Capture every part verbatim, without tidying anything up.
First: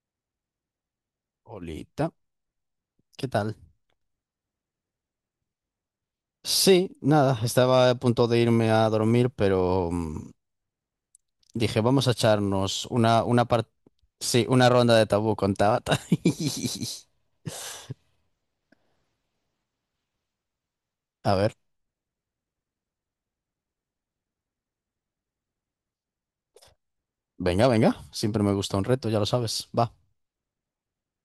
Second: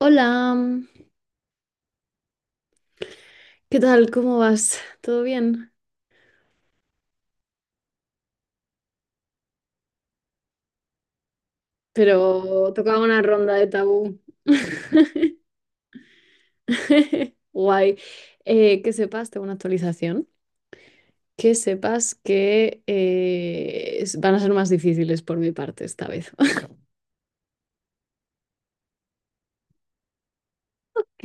Hola, Olita, ¿qué tal? ¿qué tal? ¿Cómo vas? ¿Todo bien? Sí, nada, estaba a punto de irme a dormir, pero mm, dije, vamos a Pero echarnos tocaba una una, una ronda de par- tabú. sí, una ronda de tabú con Tabata. Guay. Eh, que sepas, tengo una actualización. A Que ver, sepas que eh, es- van a ser más difíciles por mi parte esta vez. venga, venga, siempre me gusta un reto, ya lo sabes, va. Ok.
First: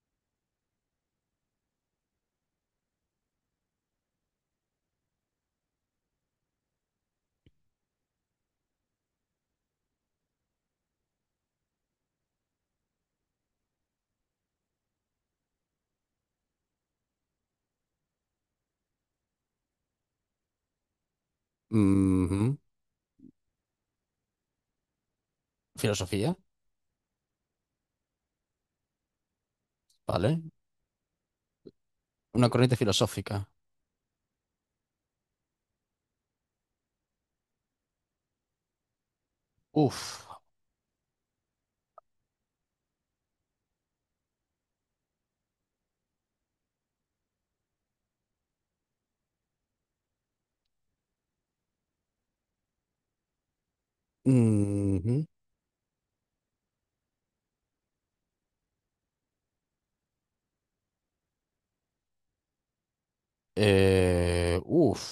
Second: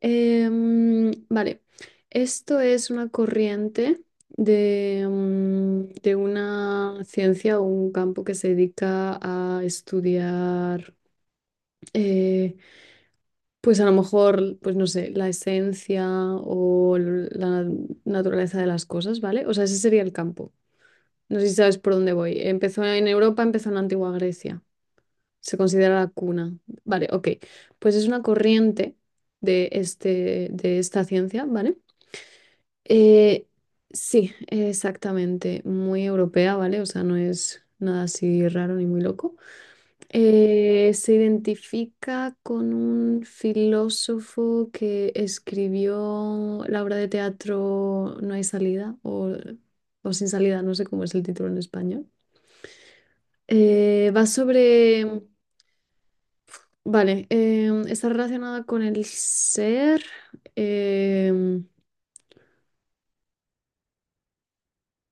em, Vale. Esto es una corriente de, mm, de una ciencia o un campo que se dedica a estudiar. eh, Pues a lo mejor, pues no sé, la esencia o l- la na- naturaleza de las cosas, ¿vale? O sea, ese sería el campo. No sé si sabes por dónde voy. Ujú. Empezó en Europa, empezó en la antigua Grecia. Se considera la Filosofía, cuna. Vale, ok. Pues es una corriente de, vale. este, de esta ciencia, ¿vale? Una corriente Eh, filosófica. sí, exactamente. Muy europea, ¿vale? O sea, no es nada así raro ni muy loco. Uf. Eh, se identifica con un filósofo que escribió la obra de teatro No hay salida o, o Sin salida, no sé cómo es el título en español. Eh, va sobre, Ujú. vale, em, está relacionada con el ser, em, Eh, uf.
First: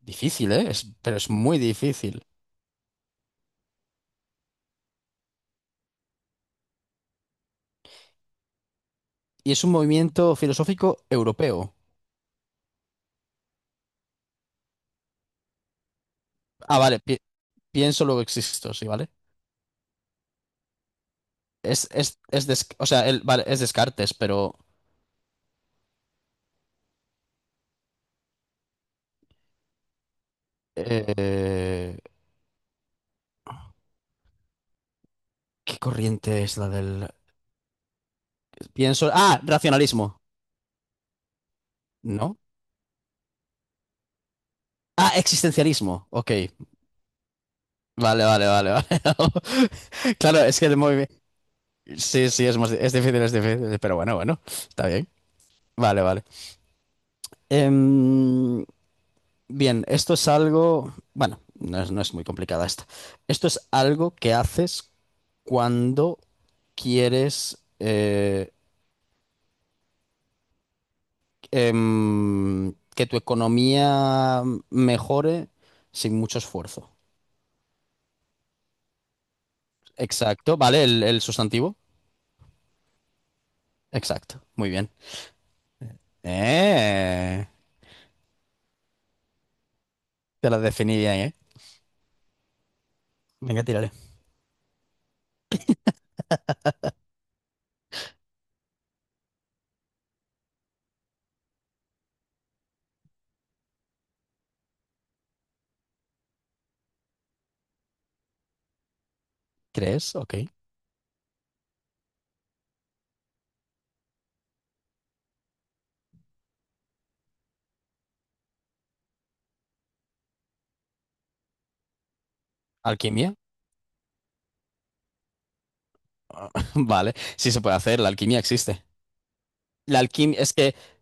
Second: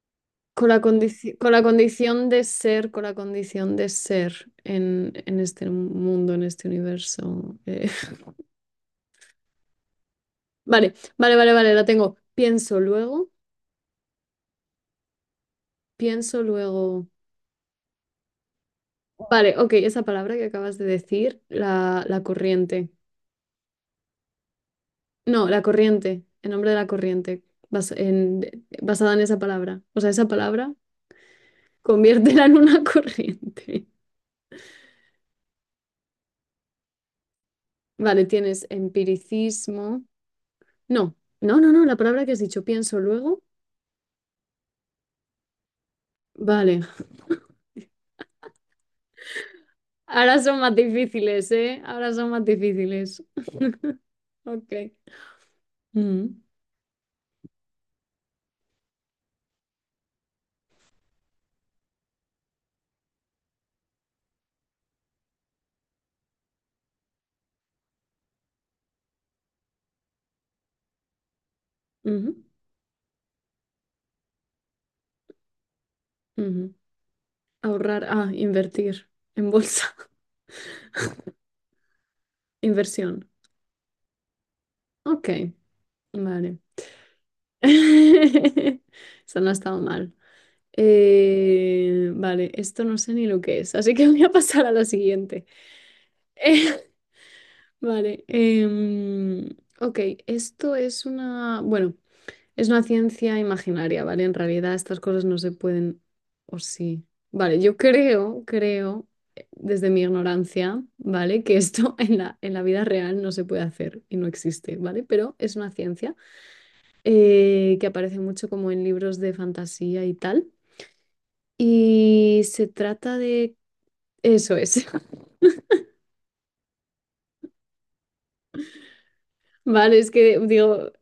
Difícil, ¿eh? con la Es- pero es condici- con muy la difícil. condición de ser, con la condición de ser en, en este mundo, en este universo. eh. Y es un movimiento Vale, filosófico vale, vale, vale, europeo. la tengo. Pienso luego. Pienso Ah, vale, luego. pienso, luego existo, sí, ¿vale? Vale, ok, esa palabra que acabas de decir, Es, la, es, la es des- o corriente. sea, el- vale, es Descartes, pero No, la corriente, el nombre de la corriente, bas- en- de- basada en esa palabra. O sea, esa palabra, eh, conviértela en una corriente. ¿qué corriente es la del...? Vale, tienes Pienso... Ah, empiricismo. racionalismo, No, no, no, no, la palabra que has ¿no? dicho, pienso luego. Ah, existencialismo, ok. Vale, Vale, vale, vale, vale. ahora Claro, es son que más el movimiento... difíciles, ¿eh? Ahora Sí, son más sí, es más, es difícil, difíciles. es difícil, pero bueno, bueno, Ok. está bien. Vale, vale. Mm, Em, Bien, esto es algo, bueno, no es, no es muy complicada esta. Esto es algo que haces cuando quieres eh, ujú, em, que tu economía mejore sin mucho ujú. esfuerzo. Ahorrar, ah, invertir en bolsa, Exacto, ¿vale? El, el sustantivo. inversión. Exacto, muy bien. Ok. Vale. Eh, Eso no ha estado mal. te la definí bien, ¿eh? Eh, vale, esto no sé ni lo que Venga, es, tírale. así que voy a pasar a la siguiente. Vale. Em, ok, esto es una, bueno, es una ciencia imaginaria, ¿vale? En realidad estas cosas no se pueden, o sí. Vale, yo creo, creo, eh, desde mi ¿Crees? Ok. ignorancia, ¿vale? Que esto en la, en la vida real no se puede hacer y no existe, ¿vale? Pero es una ciencia. Eh, que aparece mucho como en libros de fantasía y tal. Y se trata ¿Alquimia? de... Eso es. Vale, sí se puede hacer, la alquimia existe. Vale, La es que alquimia, es que, digo,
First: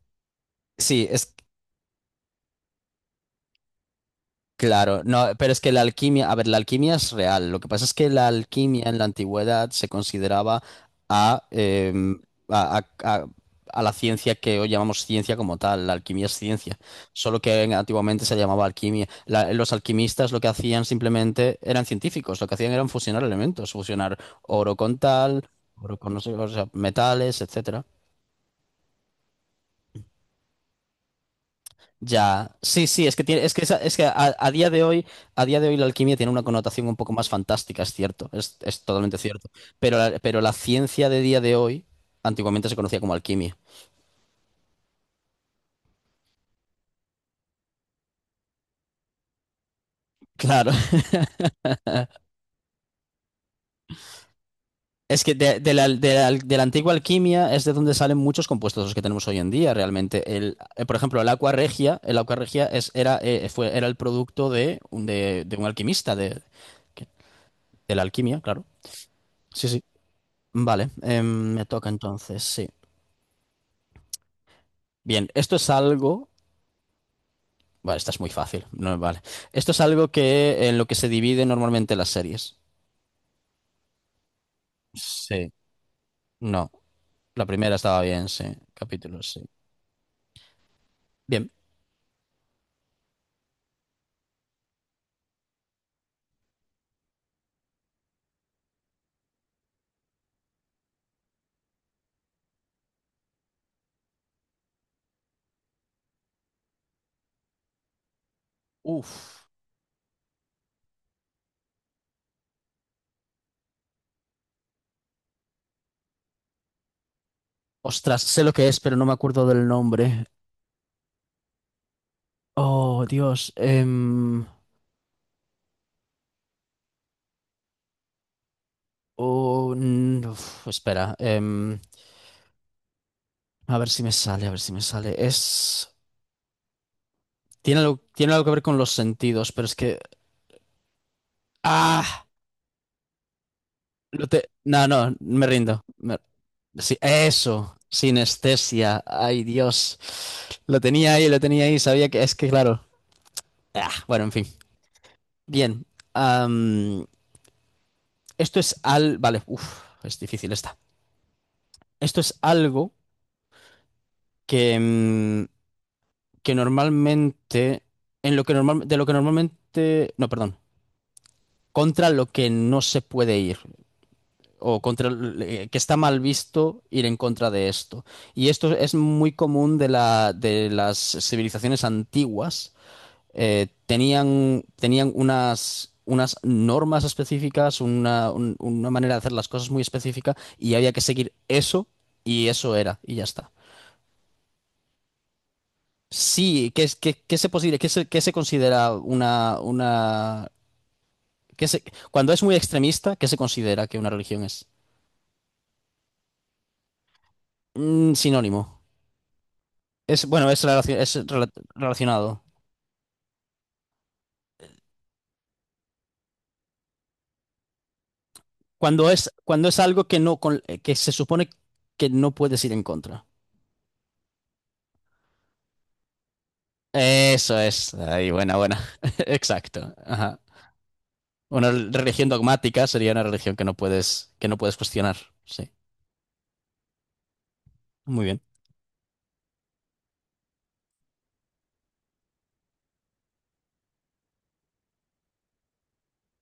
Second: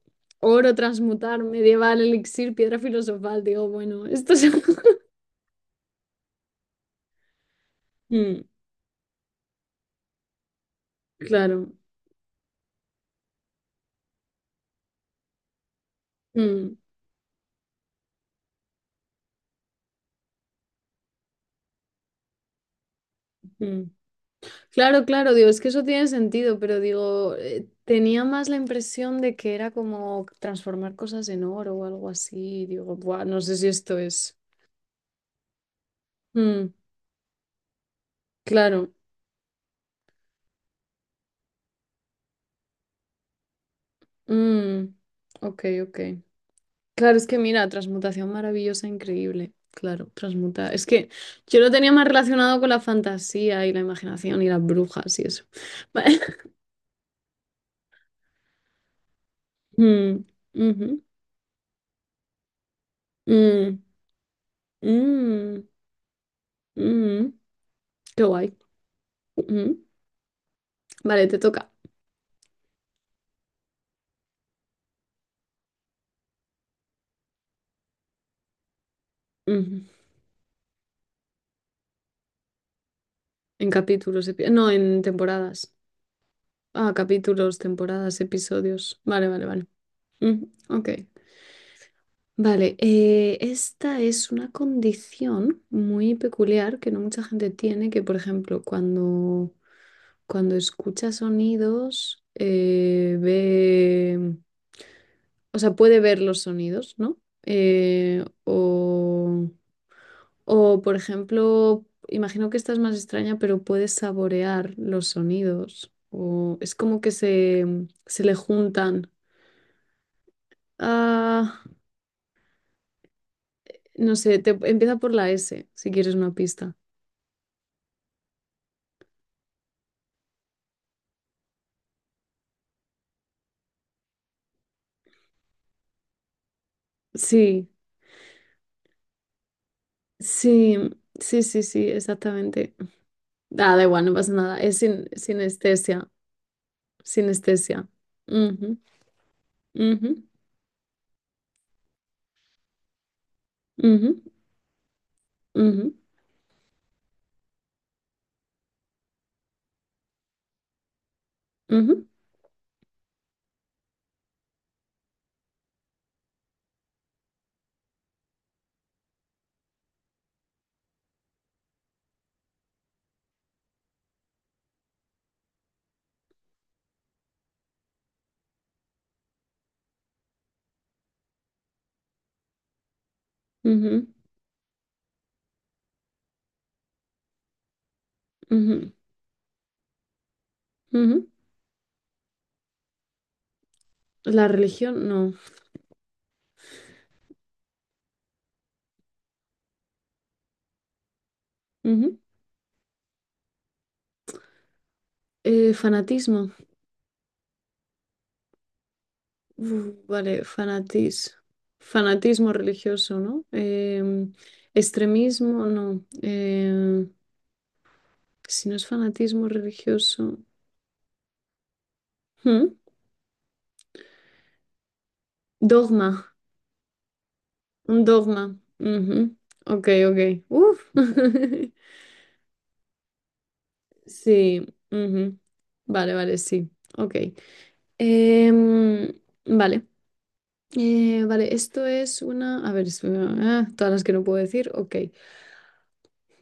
oro sí, es. transmutar, medieval, elixir, piedra filosofal. Digo, bueno, esto es... Claro, no, pero es que la alquimia, a ver, la alquimia es real. Lo que pasa es que la Mm, alquimia en la antigüedad se consideraba a, claro. em, a, a- a- a la ciencia que hoy llamamos ciencia como tal. La alquimia es Mm, ciencia, solo que en- antiguamente se llamaba alquimia. La- los alquimistas lo que hacían simplemente eran científicos, lo que hacían eran fusionar elementos, mm. fusionar oro con Claro, claro, digo, tal, es que eso oro tiene con no sé, o sentido, sea, pero digo, metales, eh, etcétera. tenía más la impresión de que era como transformar cosas en oro o algo Ya, así. sí, Digo, sí, es que "Buah, no tiene, es sé que si esa- esto es que es... a, a día de hoy, a día de hoy la alquimia tiene una Mm, connotación un poco más fantástica, es cierto, es, es claro. totalmente cierto. Pero la, pero la ciencia de día de hoy, antiguamente se conocía como alquimia. Mm, ok, ok. Claro, es que mira, transmutación maravillosa, increíble. Claro, transmuta. Claro, Es que yo lo tenía más relacionado con la fantasía y la imaginación y las brujas y es que eso. de, de la, de Vale. la- de la antigua alquimia es de donde salen muchos compuestos los que tenemos hoy en día, Mm, realmente. El, eh, por ujú, ejemplo, el aqua regia, el aqua regia es, era, eh, fue, mm, era el producto de, un- de, de mm, un alquimista, de, mm, de la qué alquimia, guay. claro. Sí, sí. Ujú. Vale, Vale, te em, me toca. toca entonces, sí. Bien, esto es algo. Vale, esta es muy fácil. No, vale. Esto es Ujú. algo que en lo que se divide normalmente las series. En capítulos, epi- no, en Sí. temporadas. No, Ah, la capítulos, primera estaba temporadas, bien, sí. episodios. Vale, Capítulos, vale, sí. vale. Ujú, ok. Bien. Vale, eh, esta es una condición muy peculiar que no mucha gente tiene, que por ejemplo cuando, cuando escucha sonidos, eh, ve, o sea, puede ver los sonidos, ¿no? Eh, Uf. o, o por ejemplo, imagino que esta es más extraña, pero puede saborear los sonidos, o es como que se, Ostras, se le sé lo que es, pero no juntan. me acuerdo del nombre. Ah, Oh, Dios. no sé, em, te, empieza por la S, si quieres una pista. Oh, mm, uf, espera. Em, a ver si me sale, a ver si me sale. Es. Sí. Tiene algo, tiene algo que ver con los sentidos, pero es que. Sí, sí, sí, sí, ¡Ah! exactamente. Ah, da igual, no No pasa te- nada. Es No, sin, no, me rindo. sinestesia, Me- sí, eso, sinestesia. Ujú, sinestesia. Ay, Dios. ujú, Lo tenía ahí, lo tenía ahí. Sabía que es que, claro. Ah, ujú, bueno, en fin. Bien. ujú, am, Esto es al... Vale, uf, es difícil esta. ujú, Esto es algo que, mm, que normalmente... En lo que normal, de lo que normalmente... No, perdón. Contra lo que no se puede ir. O contra el- eh, que está mal visto ir en contra de esto. Y esto es muy común de la, de las civilizaciones antiguas. Eh, ujú, tenían, tenían unas, unas normas específicas, una, un- una ujú, manera de hacer las cosas muy específica y había que ujú. seguir eso y eso era y ya está. La religión, no. Sí, ¿qué, es- qué, qué se posible, qué se, ¿qué se considera una, una, qué se- Ujú. cuando es muy extremista, qué se considera que una religión es? Eh, fanatismo. Mm, sinónimo. Uf, Es, vale, bueno, es, relaci- es fanatis, rela- relacionado. fanatismo religioso, ¿no? Em, extremismo, no. Em, si no es Cuando es, fanatismo cuando es algo que religioso. no, con- eh, que se supone que no puedes ¿Mm? ir en contra. Dogma. Eso es. Un Ahí, buena, dogma. buena. Ujú. Ok, Exacto. Ajá. ok. Uf. Una religión dogmática sería una religión que no puedes, que no Sí. puedes cuestionar. Ujú. Sí. Vale, vale, sí. Ok. Muy bien. Em, vale. Eh, vale, esto es una... A ver, es- ah, todas las que no puedo decir. Ok.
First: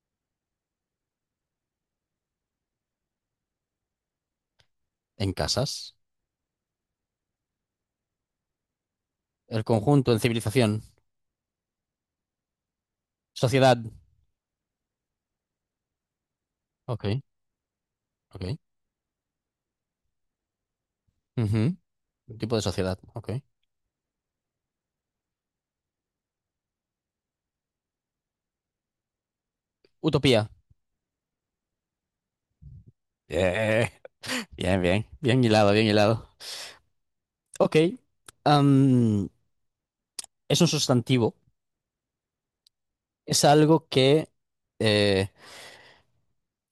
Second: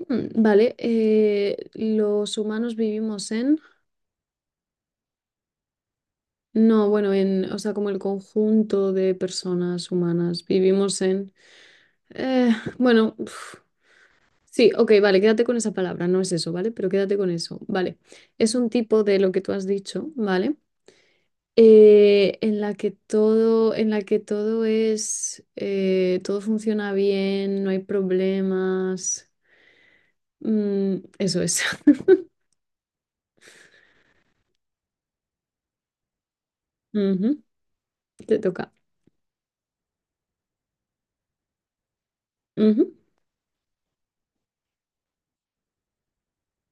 Mm, vale. Eh, los humanos vivimos en... En casas. No, bueno, en... O sea, como el conjunto de El personas conjunto, en humanas. civilización. Vivimos en... eh, bueno, Sociedad. Sí, ok, vale, quédate con esa palabra, no es eso, ¿vale? Pero Ok, quédate con eso, ¿vale? Es ok. un tipo de lo que tú has dicho, ¿vale? Ujú. Eh, Tipo En de la que sociedad. Ok. todo, en la que todo es, eh, todo funciona bien, no hay problemas. Utopía. Mm, eso es. Eh, Bien, bien. Bien hilado, bien hilado. Ujú, Ok. te toca. Am, es un sustantivo. Ujú. Es algo que... eh,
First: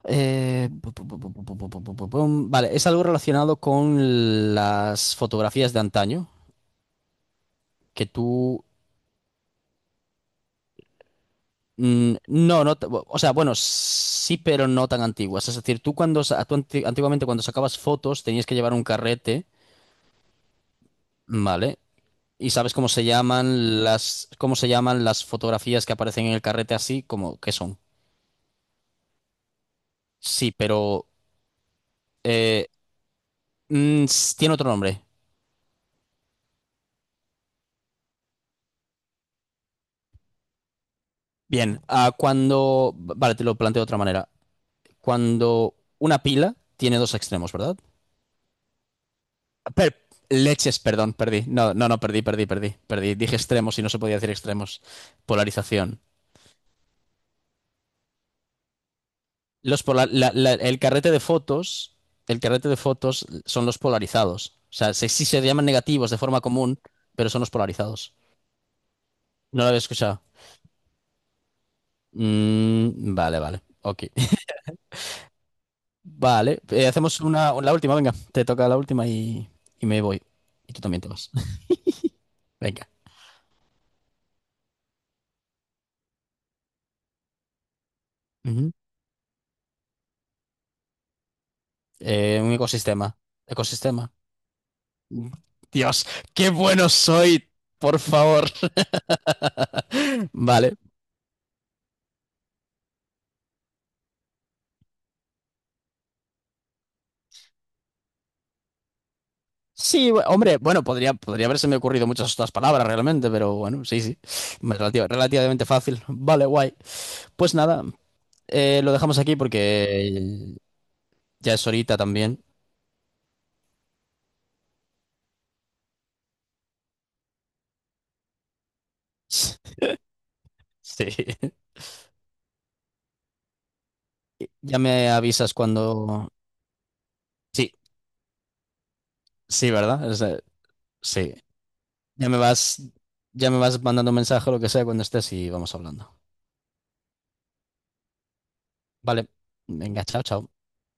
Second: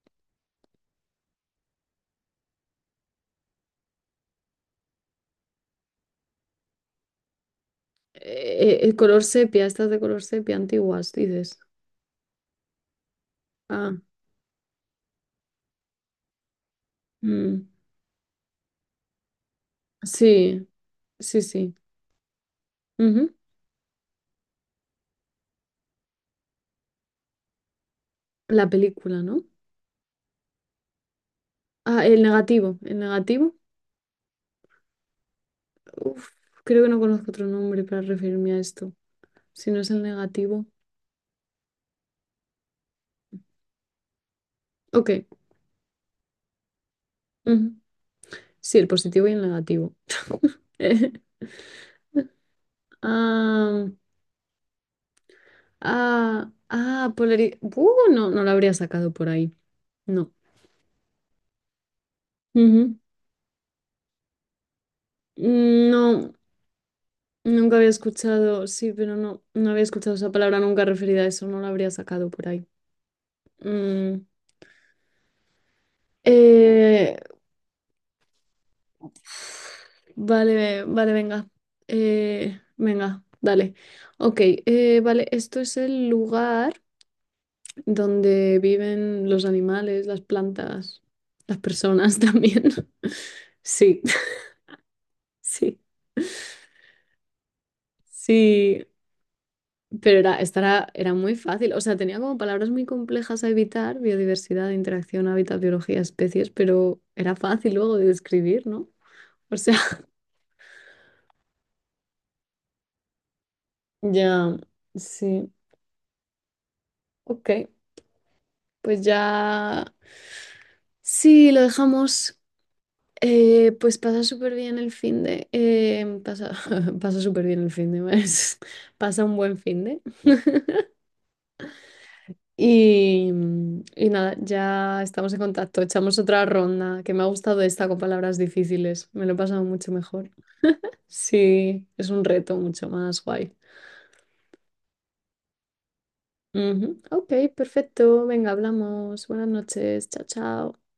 eh, pu- pu- pu- pu- pu- pu- pu- pu- pu- pum. Vale, es algo relacionado con las fotografías de antaño, que tú... Eh, el color sepia, estas de color sepia antiguas, dices. mm, No, no, t- o sea, bueno, Ah, sí, pero no tan antiguas. Es decir, tú cuando, sa- tú anti- antiguamente cuando mm, sacabas fotos tenías que llevar un carrete, sí, sí, sí. ¿vale? Y sabes cómo se Ujú. llaman las, cómo se llaman las fotografías que aparecen en el carrete así, como, ¿qué son? La película, ¿no? Sí, pero Ah, el eh, negativo, el negativo. mm, s- tiene otro nombre. Uf, creo que no conozco otro nombre para referirme a esto. Si no es el negativo. Bien, ah, cuando... Vale, te lo planteo de otra manera. Ok. Cuando una pila tiene dos extremos, Ujú. ¿verdad? Sí, el positivo y el negativo. Per- leches, perdón, perdí. No, no, no, perdí, perdí, perdí, perdí. Dije extremos y Ah, no se podía decir extremos. Polarización. ah, ah, polari- Uh, no, no lo habría sacado por ahí. Los pola- No. la- la- El carrete de fotos, el carrete de Ujú. fotos son los polarizados. O sea, se- sí se llaman Mm, negativos de no, forma común, pero son los nunca había polarizados. escuchado. Sí, pero no, No lo no había había escuchado escuchado. esa palabra nunca referida a eso. No la habría sacado por ahí. Mm, vale, vale. Ok. Mm, Vale, eh, eh, hacemos una, la última, venga, te toca la última y, y me voy. Y tú Vale, también te vale, vas. venga. Eh, Venga. Venga, dale. Ok, eh, vale, esto es el lugar donde Ujú. viven los animales, las plantas, las personas Eh, un también. ecosistema. Sí, Ecosistema. sí, Dios, qué bueno soy, por favor. sí. Pero era, esta Vale. era, era muy fácil. O sea, tenía como palabras muy complejas a evitar, biodiversidad, interacción, hábitat, biología, especies, pero era fácil luego de describir, ¿no? O sea, Sí, bu- hombre, bueno, podría, podría haberse me ocurrido muchas otras palabras realmente, pero bueno, sí, sí. ya, Relativa- sí. Relativamente fácil. Vale, guay. Ok, Pues nada, eh, lo pues dejamos aquí ya, porque sí, ya lo es horita dejamos. también. Eh, pues pasa súper bien el fin de... eh, pasa pasa súper bien el fin de mes. Pasa un buen fin de... Sí. Y, y nada, Ya ya me estamos en avisas contacto. Echamos cuando... otra ronda, que me ha gustado Sí, esta con palabras difíciles. Me lo he pasado sí, mucho ¿verdad? Es mejor. De- sí. Sí, es un Ya me reto vas, mucho más ya guay. me vas mandando un mensaje o lo que sea cuando estés y vamos hablando. Ujú, ok, perfecto. Venga, hablamos. Vale. Buenas Venga, noches. chao, Chao, chao. chao.